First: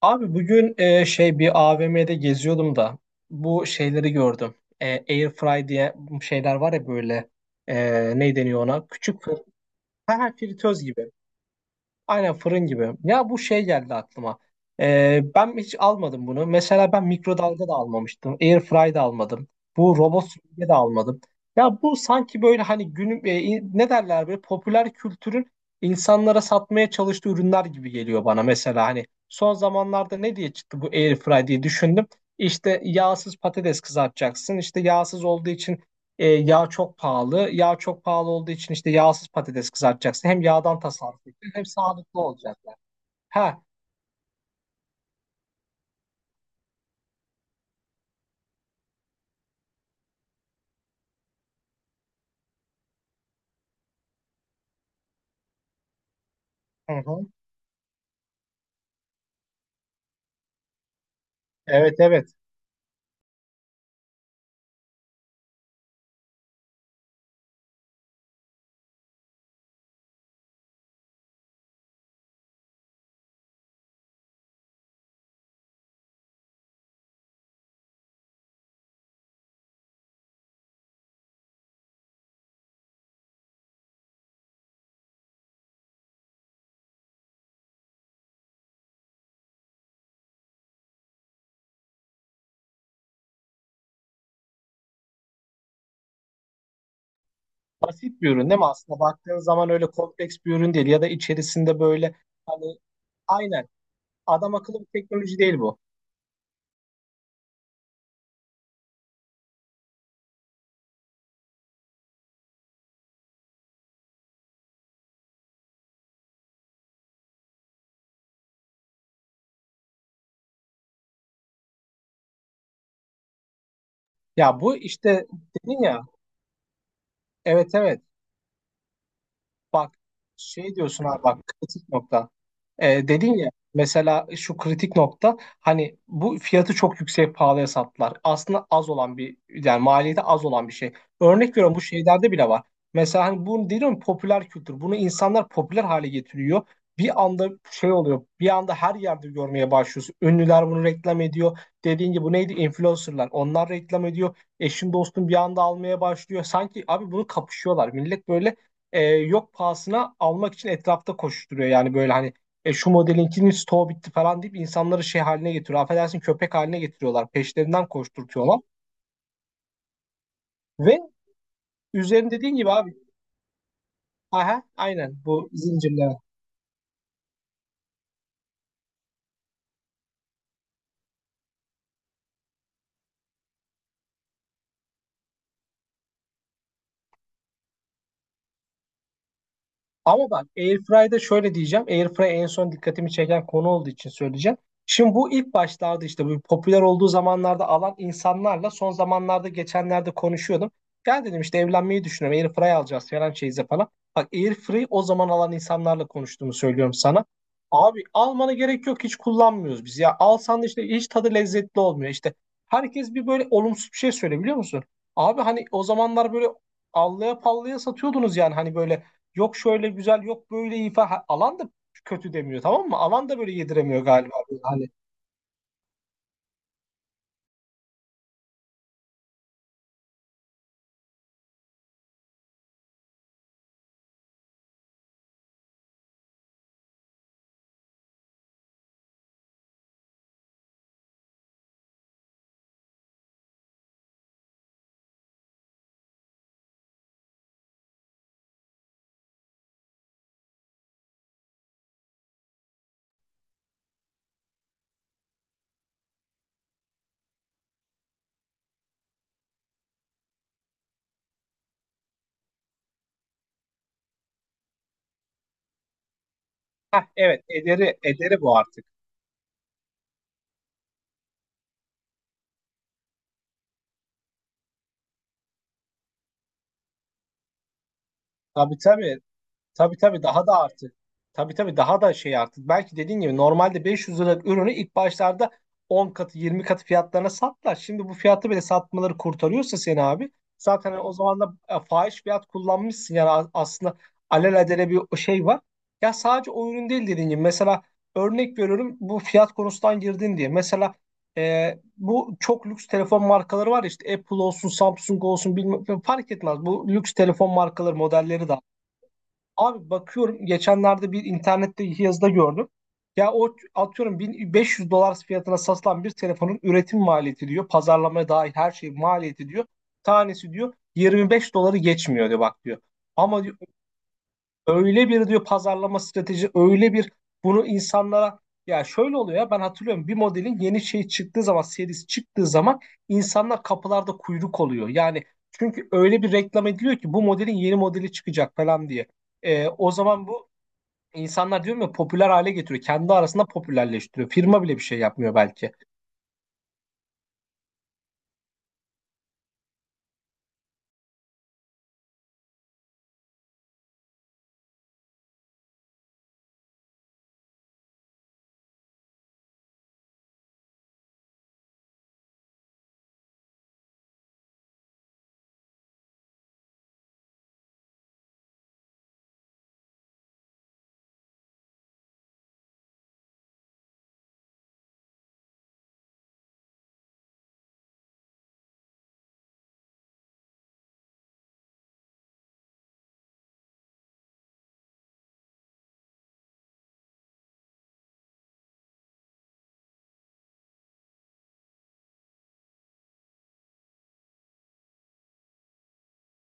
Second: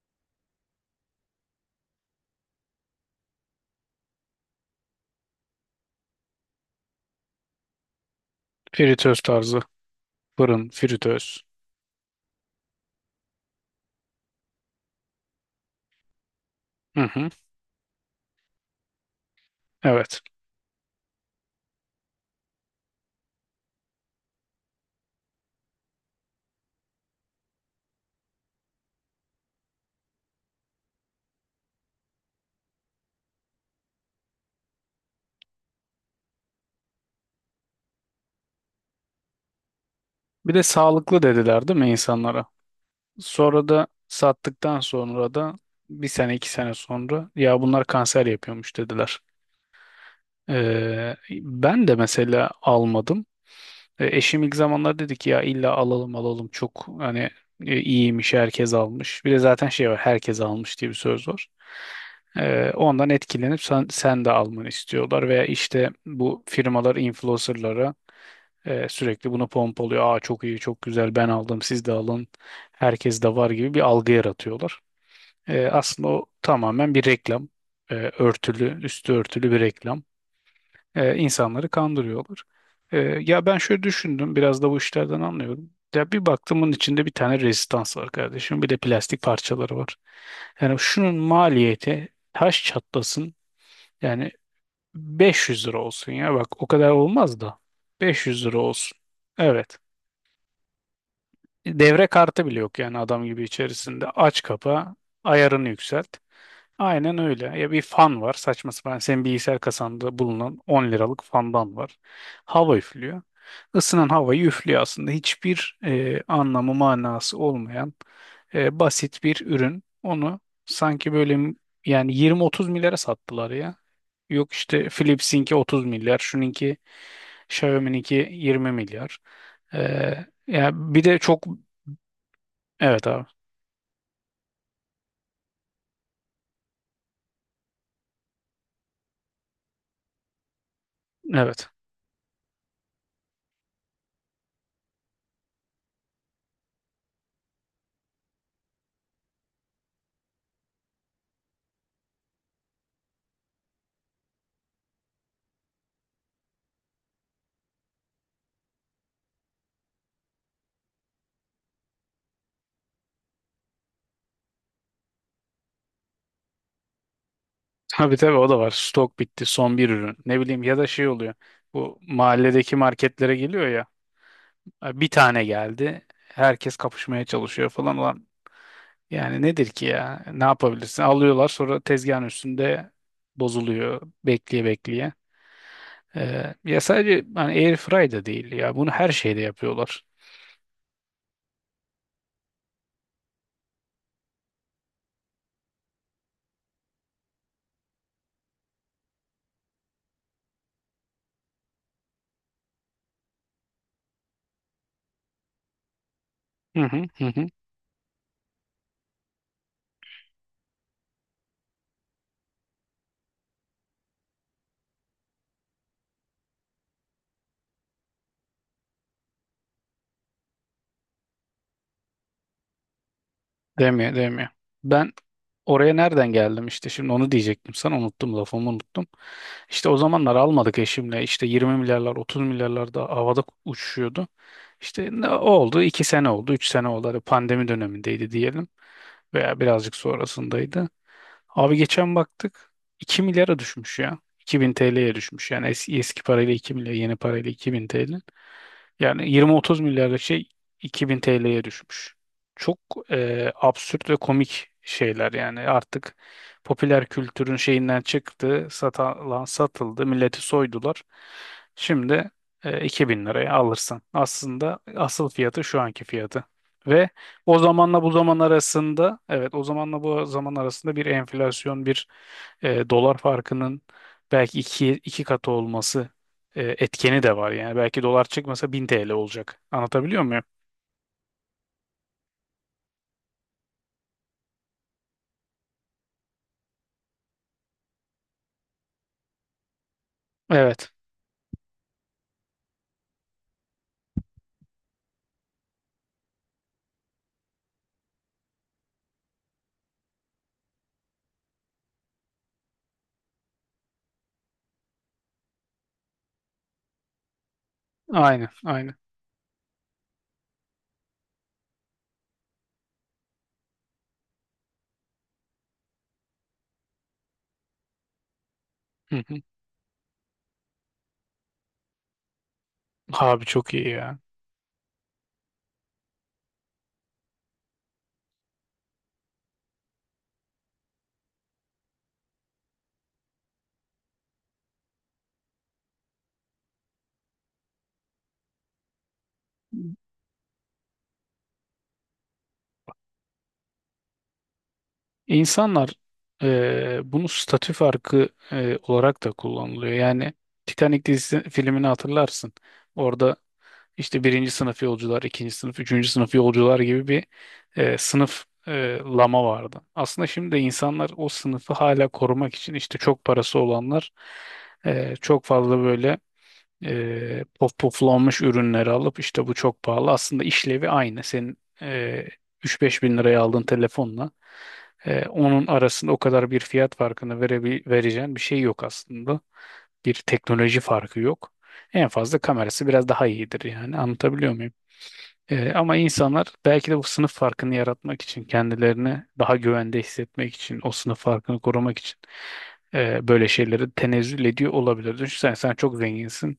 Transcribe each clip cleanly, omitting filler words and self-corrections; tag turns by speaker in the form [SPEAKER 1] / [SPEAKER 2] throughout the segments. [SPEAKER 1] Abi bugün şey bir AVM'de geziyordum da bu şeyleri gördüm. Air fry diye şeyler var ya böyle, ne deniyor ona?
[SPEAKER 2] Fritöz
[SPEAKER 1] Küçük fır
[SPEAKER 2] tarzı.
[SPEAKER 1] ha, ha,
[SPEAKER 2] Fırın,
[SPEAKER 1] fritöz gibi.
[SPEAKER 2] fritöz.
[SPEAKER 1] Aynen fırın gibi. Ya bu şey geldi aklıma. Ben hiç almadım bunu. Mesela
[SPEAKER 2] Hı
[SPEAKER 1] ben
[SPEAKER 2] hı.
[SPEAKER 1] mikrodalga da almamıştım. Airfry da almadım. Bu
[SPEAKER 2] Evet.
[SPEAKER 1] robot süpürge de almadım. Ya bu sanki böyle hani günün ne derler, böyle popüler kültürün insanlara satmaya çalıştığı ürünler gibi geliyor bana. Mesela hani son zamanlarda ne diye çıktı bu Airfry diye düşündüm. İşte yağsız patates kızartacaksın. İşte yağsız olduğu için yağ çok pahalı. Yağ çok pahalı olduğu için işte yağsız patates kızartacaksın. Hem
[SPEAKER 2] Bir de
[SPEAKER 1] yağdan tasarruf
[SPEAKER 2] sağlıklı
[SPEAKER 1] edeceksin, hem
[SPEAKER 2] dediler değil mi
[SPEAKER 1] sağlıklı
[SPEAKER 2] insanlara?
[SPEAKER 1] olacaklar. Ha.
[SPEAKER 2] Sonra da sattıktan sonra da bir sene 2 sene sonra ya bunlar kanser yapıyormuş dediler. Ben de mesela almadım. Eşim ilk zamanlar dedi ki ya illa alalım alalım çok
[SPEAKER 1] Hı hı.
[SPEAKER 2] hani iyiymiş, herkes almış. Bir de zaten şey var herkes almış diye bir söz var.
[SPEAKER 1] Evet, evet.
[SPEAKER 2] Ondan etkilenip sen de almanı istiyorlar veya işte bu firmalar influencerlara sürekli bunu pompalıyor. Aa, çok iyi, çok güzel, ben aldım, siz de alın. Herkes de var gibi bir algı yaratıyorlar. Aslında o tamamen bir reklam. Örtülü, üstü örtülü bir reklam. İnsanları kandırıyorlar. Ya ben şöyle düşündüm, biraz da bu işlerden anlıyorum. Ya bir baktım bunun içinde bir tane rezistans var kardeşim. Bir de plastik parçaları var. Yani şunun maliyeti taş çatlasın, yani 500 lira olsun, ya bak o kadar olmaz da
[SPEAKER 1] Basit bir
[SPEAKER 2] 500
[SPEAKER 1] ürün
[SPEAKER 2] lira
[SPEAKER 1] değil mi?
[SPEAKER 2] olsun.
[SPEAKER 1] Aslında baktığın zaman
[SPEAKER 2] Evet.
[SPEAKER 1] öyle kompleks bir ürün değil. Ya da içerisinde
[SPEAKER 2] Devre
[SPEAKER 1] böyle,
[SPEAKER 2] kartı bile
[SPEAKER 1] hani,
[SPEAKER 2] yok yani adam gibi
[SPEAKER 1] aynen,
[SPEAKER 2] içerisinde. Aç
[SPEAKER 1] adam akıllı
[SPEAKER 2] kapa,
[SPEAKER 1] bir teknoloji değil
[SPEAKER 2] ayarını
[SPEAKER 1] bu.
[SPEAKER 2] yükselt. Aynen öyle. Ya bir fan var saçma sapan. Senin bilgisayar kasanda bulunan 10 liralık fandan var. Hava üflüyor. Isınan havayı üflüyor aslında. Hiçbir anlamı manası olmayan basit bir ürün. Onu sanki böyle yani 20-30 milyara sattılar ya. Yok
[SPEAKER 1] Ya bu
[SPEAKER 2] işte
[SPEAKER 1] işte,
[SPEAKER 2] Philips'inki
[SPEAKER 1] dedin
[SPEAKER 2] 30
[SPEAKER 1] ya,
[SPEAKER 2] milyar, şununki
[SPEAKER 1] evet evet,
[SPEAKER 2] Xiaomi'ninki 20 milyar.
[SPEAKER 1] bak,
[SPEAKER 2] Yani
[SPEAKER 1] şey
[SPEAKER 2] bir
[SPEAKER 1] diyorsun
[SPEAKER 2] de
[SPEAKER 1] abi,
[SPEAKER 2] çok.
[SPEAKER 1] bak, kritik nokta.
[SPEAKER 2] Evet abi.
[SPEAKER 1] Dedin ya mesela şu kritik nokta, hani bu fiyatı çok yüksek, pahalıya sattılar. Aslında az olan bir, yani maliyeti az olan bir şey. Örnek
[SPEAKER 2] Evet.
[SPEAKER 1] veriyorum, bu şeylerde bile var. Mesela hani, bunu diyorum, popüler kültür. Bunu insanlar popüler hale getiriyor. Bir anda şey oluyor. Bir anda her yerde görmeye başlıyorsun. Ünlüler bunu reklam ediyor. Dediğin gibi, bu neydi? Influencerlar. Onlar reklam ediyor. Eşin dostun bir anda almaya başlıyor. Sanki abi bunu kapışıyorlar. Millet böyle yok pahasına almak için etrafta koşturuyor. Yani böyle hani, şu modelinkinin stoğu bitti falan deyip insanları şey haline getiriyor. Affedersin, köpek haline getiriyorlar. Peşlerinden
[SPEAKER 2] Tabii tabii, o da
[SPEAKER 1] koşturtuyorlar.
[SPEAKER 2] var. Stok bitti. Son bir ürün. Ne bileyim, ya da
[SPEAKER 1] Ve
[SPEAKER 2] şey oluyor. Bu
[SPEAKER 1] üzerinde, dediğin gibi
[SPEAKER 2] mahalledeki
[SPEAKER 1] abi,
[SPEAKER 2] marketlere geliyor ya.
[SPEAKER 1] aha
[SPEAKER 2] Bir
[SPEAKER 1] aynen,
[SPEAKER 2] tane
[SPEAKER 1] bu
[SPEAKER 2] geldi.
[SPEAKER 1] zincirler.
[SPEAKER 2] Herkes kapışmaya çalışıyor falan. Ulan yani nedir ki ya? Ne yapabilirsin? Alıyorlar, sonra tezgahın üstünde bozuluyor. Bekleye bekleye. Ya sadece hani air fry da değil ya. Bunu her şeyde yapıyorlar.
[SPEAKER 1] Ama bak, Airfry'da şöyle diyeceğim. Airfry en son dikkatimi çeken konu olduğu için söyleyeceğim. Şimdi bu ilk başlarda, işte bu popüler olduğu zamanlarda alan insanlarla son zamanlarda, geçenlerde konuşuyordum. Gel dedim, işte evlenmeyi düşünüyorum. Airfry alacağız falan şeyize falan. Bak, Airfry o zaman alan insanlarla konuştuğumu
[SPEAKER 2] Hı
[SPEAKER 1] söylüyorum
[SPEAKER 2] hı
[SPEAKER 1] sana.
[SPEAKER 2] hı, hı.
[SPEAKER 1] Abi, almana gerek yok, hiç kullanmıyoruz biz. Ya alsan da işte hiç tadı lezzetli olmuyor. İşte herkes bir böyle olumsuz bir şey söyle, biliyor musun? Abi hani o zamanlar böyle allaya pallaya satıyordunuz yani, hani böyle, yok şöyle güzel, yok böyle iyi falan. Ha, alan da kötü demiyor, tamam mı? Alan da böyle yediremiyor
[SPEAKER 2] Demiyor,
[SPEAKER 1] galiba.
[SPEAKER 2] demiyor.
[SPEAKER 1] Hani,
[SPEAKER 2] Ben oraya nereden geldim işte, şimdi onu diyecektim sana, unuttum, lafımı unuttum. İşte o zamanlar almadık eşimle, işte 20 milyarlar 30 milyarlar da havada uçuşuyordu. İşte ne oldu, 2 sene oldu, 3 sene oldu. Hadi pandemi dönemindeydi diyelim veya birazcık sonrasındaydı. Abi geçen baktık 2 milyara düşmüş ya, 2000 TL'ye düşmüş, yani eski parayla 2 milyar, yeni parayla 2000 TL. Yani 20-30 milyarlık şey 2000 TL'ye düşmüş. Çok absürt ve komik şeyler yani, artık popüler kültürün şeyinden çıktı, satılan satıldı, milleti soydular. Şimdi 2000 liraya alırsın. Aslında asıl fiyatı şu anki fiyatı.
[SPEAKER 1] heh,
[SPEAKER 2] Ve
[SPEAKER 1] evet,
[SPEAKER 2] o
[SPEAKER 1] Eder'i
[SPEAKER 2] zamanla bu zaman
[SPEAKER 1] Eder'i bu artık.
[SPEAKER 2] arasında, evet, o zamanla bu zaman arasında bir enflasyon, bir dolar farkının belki iki katı olması etkeni de var. Yani belki dolar çıkmasa
[SPEAKER 1] Tabii
[SPEAKER 2] 1000 TL
[SPEAKER 1] tabii.
[SPEAKER 2] olacak.
[SPEAKER 1] Tabii
[SPEAKER 2] Anlatabiliyor
[SPEAKER 1] tabii
[SPEAKER 2] muyum?
[SPEAKER 1] daha da artık. Tabii tabii daha da şey artık. Belki dediğin gibi, normalde 500 liralık ürünü ilk başlarda 10 katı, 20 katı fiyatlarına sattılar. Şimdi bu fiyatı bile satmaları kurtarıyorsa seni abi, zaten
[SPEAKER 2] Evet.
[SPEAKER 1] hani o zaman da fahiş fiyat kullanmışsın. Yani aslında alelacele bir şey var. Ya sadece o ürün değil, dediğin gibi. Mesela, örnek veriyorum bu fiyat konusundan girdin diye. Mesela bu çok lüks telefon markaları var ya, işte Apple olsun, Samsung olsun, bilmem, fark etmez. Bu lüks telefon markaları modelleri
[SPEAKER 2] Aynı.
[SPEAKER 1] de,
[SPEAKER 2] Aynı.
[SPEAKER 1] abi bakıyorum, geçenlerde bir internette yazıda gördüm. Ya o, atıyorum, 1500 dolar fiyatına satılan bir telefonun üretim maliyeti diyor, pazarlamaya dahil her şey
[SPEAKER 2] Hı hı.
[SPEAKER 1] maliyeti diyor, tanesi diyor 25 doları geçmiyor diyor, bak diyor. Ama,
[SPEAKER 2] Abi çok iyi ya.
[SPEAKER 1] öyle bir diyor pazarlama strateji, öyle bir bunu insanlara, ya şöyle oluyor ya, ben hatırlıyorum bir modelin yeni şey çıktığı zaman, serisi çıktığı zaman insanlar kapılarda kuyruk oluyor. Yani çünkü öyle bir reklam ediliyor ki, bu modelin yeni modeli çıkacak falan diye. O zaman bu insanlar, diyorum ya, popüler hale getiriyor. Kendi arasında popülerleştiriyor. Firma bile bir şey yapmıyor belki.
[SPEAKER 2] İnsanlar bunu statü farkı olarak da kullanılıyor. Yani Titanic dizisi filmini hatırlarsın. Orada, İşte birinci sınıf yolcular, ikinci sınıf, üçüncü sınıf yolcular gibi bir sınıf lama vardı. Aslında şimdi de insanlar o sınıfı hala korumak için, işte çok parası olanlar çok fazla böyle puf puflanmış ürünleri alıp, işte bu çok pahalı. Aslında işlevi aynı. Senin 3-5 bin liraya aldığın telefonla onun arasında o kadar bir fiyat farkını vereceğin bir şey yok aslında, bir teknoloji farkı yok. En fazla kamerası biraz daha iyidir yani, anlatabiliyor muyum? Ama insanlar belki de bu sınıf farkını yaratmak için, kendilerini daha güvende hissetmek için, o sınıf farkını korumak için böyle şeyleri tenezzül ediyor olabilir. Düşünsene, sen çok zenginsin,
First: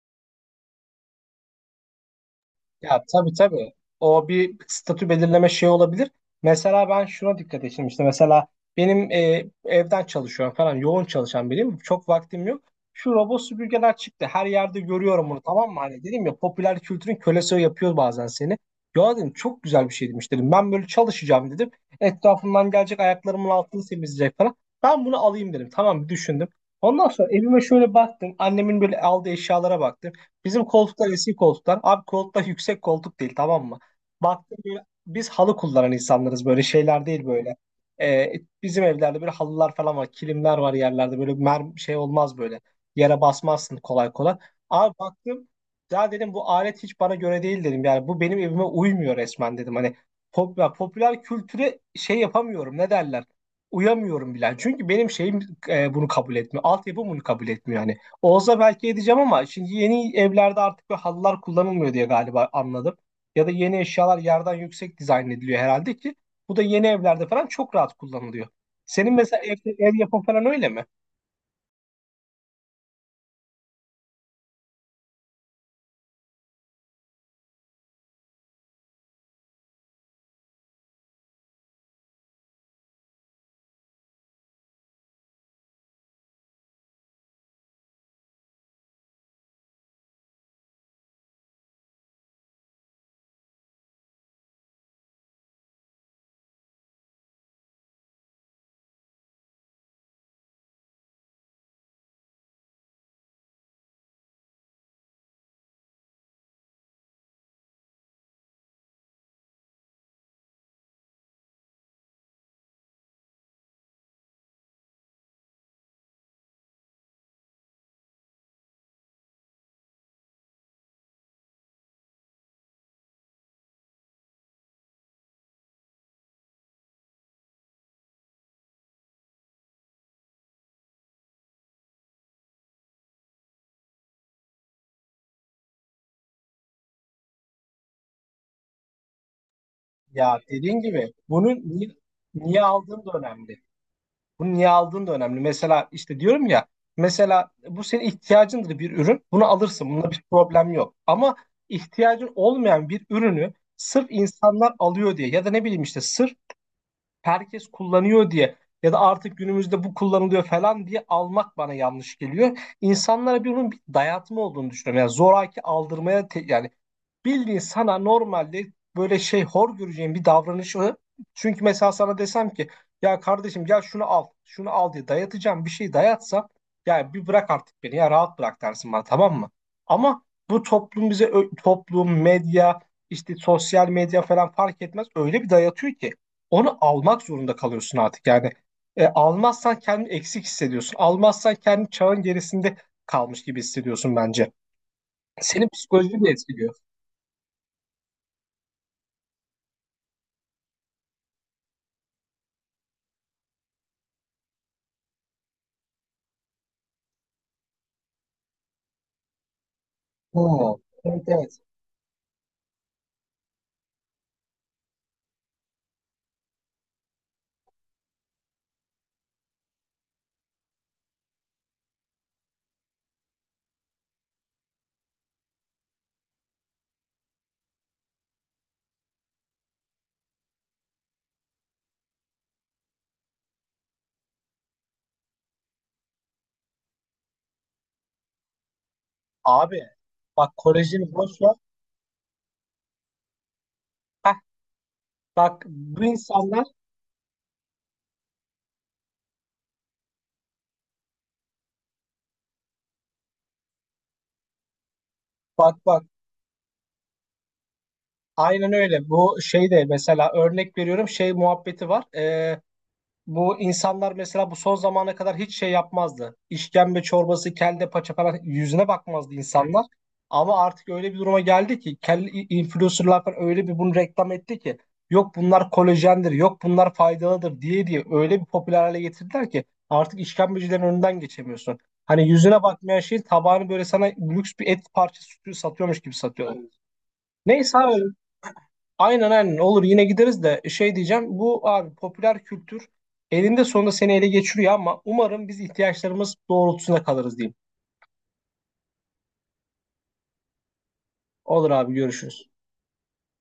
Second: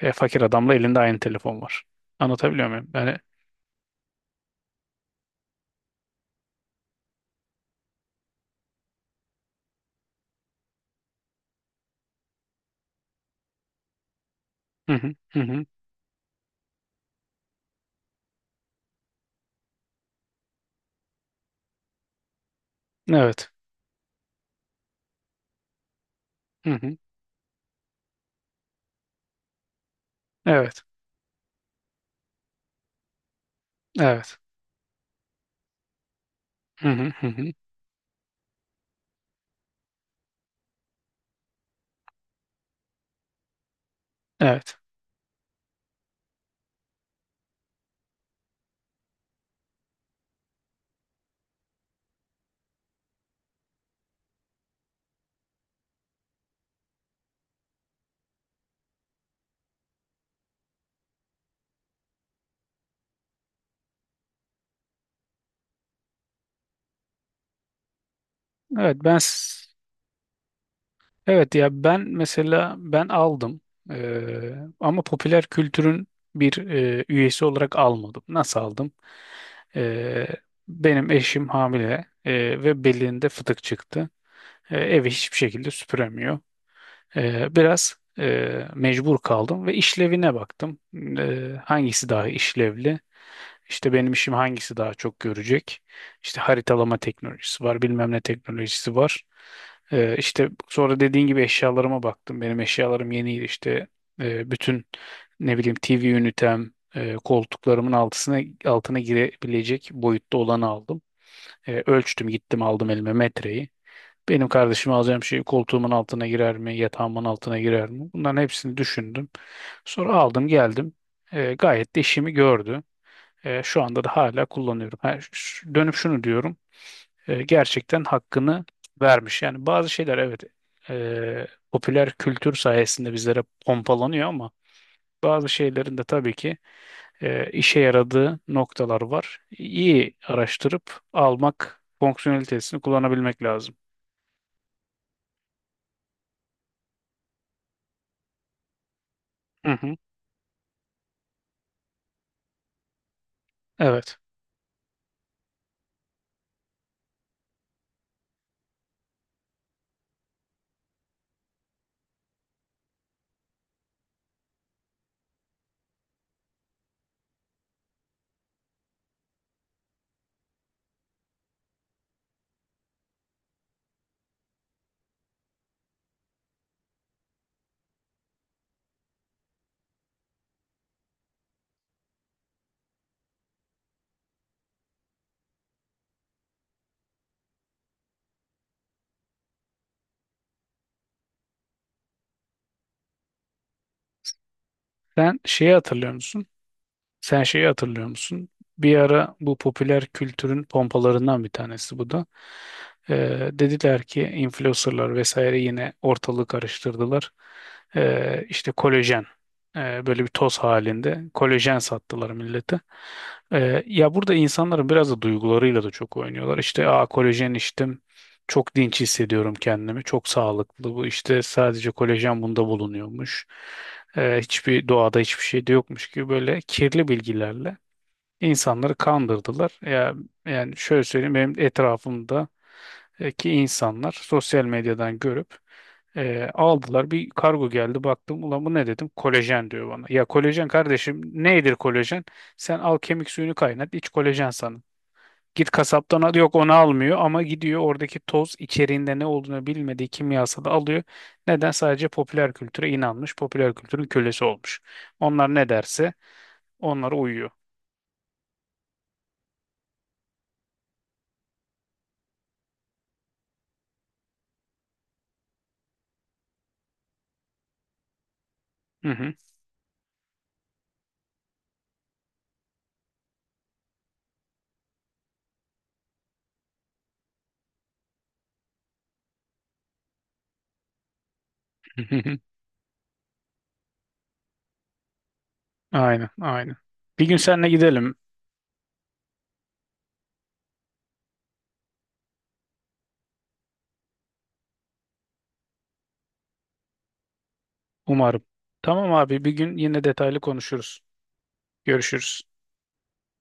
[SPEAKER 2] fakir adamla elinde aynı telefon var. Anlatabiliyor muyum?
[SPEAKER 1] Ya
[SPEAKER 2] Yani.
[SPEAKER 1] tabii tabii. O bir statü belirleme şey olabilir. Mesela ben şuna dikkat ettim işte. Mesela benim evden çalışıyorum falan. Yoğun çalışan biriyim. Çok vaktim yok. Şu robot süpürgeler çıktı. Her yerde
[SPEAKER 2] Hı hı
[SPEAKER 1] görüyorum
[SPEAKER 2] hı
[SPEAKER 1] bunu,
[SPEAKER 2] hı.
[SPEAKER 1] tamam mı? Hani dedim ya, popüler kültürün kölesi yapıyor bazen seni. Ya dedim, çok güzel bir şeymiş dedim. Ben böyle çalışacağım dedim. Etrafımdan gelecek,
[SPEAKER 2] Evet.
[SPEAKER 1] ayaklarımın altını temizleyecek falan. Ben bunu alayım dedim. Tamam, bir düşündüm.
[SPEAKER 2] Hı hı.
[SPEAKER 1] Ondan sonra evime şöyle baktım. Annemin böyle aldığı eşyalara baktım. Bizim
[SPEAKER 2] Evet.
[SPEAKER 1] koltuklar eski koltuklar. Abi, koltuklar yüksek koltuk değil, tamam mı?
[SPEAKER 2] Evet.
[SPEAKER 1] Baktım böyle biz halı kullanan insanlarız, böyle
[SPEAKER 2] Hı hı
[SPEAKER 1] şeyler
[SPEAKER 2] hı
[SPEAKER 1] değil
[SPEAKER 2] hı.
[SPEAKER 1] böyle. Ee, Bizim evlerde böyle halılar falan var. Kilimler var yerlerde böyle, şey olmaz böyle. Yere basmazsın kolay kolay.
[SPEAKER 2] Evet.
[SPEAKER 1] Abi baktım, ya dedim bu alet hiç bana göre değil dedim. Yani bu benim evime uymuyor resmen dedim. Hani ya popüler kültüre şey yapamıyorum, ne derler. Uyamıyorum bile. Çünkü benim şeyim bunu kabul etmiyor. Altyapım bunu kabul etmiyor yani. Olsa belki edeceğim ama şimdi yeni evlerde artık böyle halılar kullanılmıyor diye galiba anladım. Ya da yeni eşyalar yerden yüksek dizayn ediliyor herhalde ki bu da yeni evlerde falan çok rahat kullanılıyor.
[SPEAKER 2] Evet,
[SPEAKER 1] Senin mesela ev, ev yapın falan öyle mi?
[SPEAKER 2] Evet, ya ben mesela, ben aldım. Ee, ama popüler kültürün bir üyesi olarak almadım. Nasıl aldım? Ee, benim eşim hamile, ve belinde fıtık çıktı. Evi hiçbir şekilde süpüremiyor. Biraz mecbur kaldım ve işlevine baktım. Hangisi daha işlevli? İşte benim işim hangisi daha çok görecek? İşte haritalama teknolojisi var, bilmem ne teknolojisi var. İşte sonra dediğin gibi eşyalarıma baktım. Benim eşyalarım yeniydi işte. Bütün ne bileyim TV ünitem, koltuklarımın altına girebilecek boyutta olanı aldım. Ölçtüm, gittim, aldım elime metreyi. Benim kardeşime alacağım şey koltuğumun altına girer mi, yatağımın altına girer mi? Bunların hepsini düşündüm. Sonra aldım geldim. Gayet de işimi gördü. Şu anda da hala kullanıyorum. Dönüp şunu diyorum. Gerçekten hakkını vermiş. Yani bazı şeyler evet, e, popüler kültür sayesinde bizlere pompalanıyor, ama bazı şeylerin de tabii ki işe yaradığı noktalar var. İyi
[SPEAKER 1] Ya dediğin
[SPEAKER 2] araştırıp
[SPEAKER 1] gibi, bunu
[SPEAKER 2] almak,
[SPEAKER 1] niye
[SPEAKER 2] fonksiyonelitesini
[SPEAKER 1] aldığın da
[SPEAKER 2] kullanabilmek
[SPEAKER 1] önemli.
[SPEAKER 2] lazım.
[SPEAKER 1] Bunu niye aldığın da önemli. Mesela işte, diyorum ya, mesela bu senin ihtiyacındır bir ürün. Bunu
[SPEAKER 2] Hı
[SPEAKER 1] alırsın.
[SPEAKER 2] hı.
[SPEAKER 1] Bunda bir problem yok. Ama ihtiyacın olmayan bir ürünü sırf
[SPEAKER 2] Evet.
[SPEAKER 1] insanlar alıyor diye ya da ne bileyim işte sırf herkes kullanıyor diye ya da artık günümüzde bu kullanılıyor falan diye almak bana yanlış geliyor. İnsanlara bir, bunun bir dayatma olduğunu düşünüyorum. Yani zoraki aldırmaya yani, bildiğin sana normalde böyle şey hor göreceğin bir davranışı, çünkü mesela sana desem ki, ya kardeşim gel şunu al, şunu al diye dayatacağım bir şey dayatsam, ya bir bırak artık beni ya, rahat bırak dersin bana, tamam mı? Ama bu toplum bize, toplum, medya, işte sosyal medya falan, fark etmez, öyle bir dayatıyor ki onu almak zorunda kalıyorsun artık yani. Almazsan kendini eksik hissediyorsun, almazsan kendini çağın gerisinde kalmış gibi hissediyorsun bence.
[SPEAKER 2] Sen
[SPEAKER 1] Senin
[SPEAKER 2] şeyi hatırlıyor
[SPEAKER 1] psikolojini de
[SPEAKER 2] musun?
[SPEAKER 1] etkiliyor.
[SPEAKER 2] Sen şeyi hatırlıyor musun? Bir ara bu popüler kültürün pompalarından bir tanesi bu da. Dediler ki influencerlar vesaire yine ortalığı karıştırdılar. İşte kolajen, böyle bir toz
[SPEAKER 1] Oo,
[SPEAKER 2] halinde
[SPEAKER 1] evet evet.
[SPEAKER 2] kolajen sattılar millete. Ya burada insanların biraz da duygularıyla da çok oynuyorlar. İşte kolajen içtim. Çok dinç hissediyorum kendimi. Çok sağlıklı bu. İşte sadece kolajen bunda bulunuyormuş. Hiçbir doğada hiçbir şey de yokmuş gibi, böyle kirli bilgilerle insanları kandırdılar. Ya, yani şöyle söyleyeyim, benim etrafımda ki insanlar sosyal medyadan görüp aldılar, bir kargo geldi, baktım ulan bu ne dedim, kolajen
[SPEAKER 1] Abi
[SPEAKER 2] diyor bana. Ya
[SPEAKER 1] bak,
[SPEAKER 2] kolajen,
[SPEAKER 1] Kore'cini
[SPEAKER 2] kardeşim,
[SPEAKER 1] boş ver.
[SPEAKER 2] nedir kolajen? Sen al kemik suyunu kaynat, iç,
[SPEAKER 1] Heh,
[SPEAKER 2] kolajen sana.
[SPEAKER 1] bak
[SPEAKER 2] Git
[SPEAKER 1] bu
[SPEAKER 2] kasaptan al. Yok,
[SPEAKER 1] insanlar,
[SPEAKER 2] onu almıyor ama gidiyor, oradaki toz içeriğinde ne olduğunu bilmediği kimyasalı alıyor. Neden? Sadece popüler kültüre inanmış. Popüler kültürün kölesi olmuş. Onlar ne
[SPEAKER 1] bak bak,
[SPEAKER 2] derse onlara uyuyor.
[SPEAKER 1] aynen öyle. Bu şey de mesela, örnek veriyorum, şey muhabbeti var. Bu insanlar mesela bu son zamana kadar hiç şey yapmazdı. İşkembe çorbası, kelle paça falan yüzüne
[SPEAKER 2] Hı
[SPEAKER 1] bakmazdı,
[SPEAKER 2] hı.
[SPEAKER 1] evet, insanlar. Ama artık öyle bir duruma geldi ki, kelle influencerlar falan öyle bir bunu reklam etti ki, yok bunlar kolajendir, yok bunlar faydalıdır diye diye öyle bir popüler hale getirdiler ki artık işkembecilerin önünden geçemiyorsun. Hani yüzüne bakmayan şey tabağını böyle sana lüks bir et parçası satıyormuş gibi
[SPEAKER 2] Aynen,
[SPEAKER 1] satıyorlar.
[SPEAKER 2] aynen. Bir gün seninle
[SPEAKER 1] Neyse abi,
[SPEAKER 2] gidelim
[SPEAKER 1] aynen aynen, olur, yine gideriz de, şey diyeceğim, bu abi popüler kültür elinde sonunda seni ele geçiriyor ama umarım biz ihtiyaçlarımız doğrultusunda kalırız diyeyim.
[SPEAKER 2] umarım. Tamam abi, bir gün yine detaylı konuşuruz.
[SPEAKER 1] Olur abi,
[SPEAKER 2] Görüşürüz.
[SPEAKER 1] görüşürüz.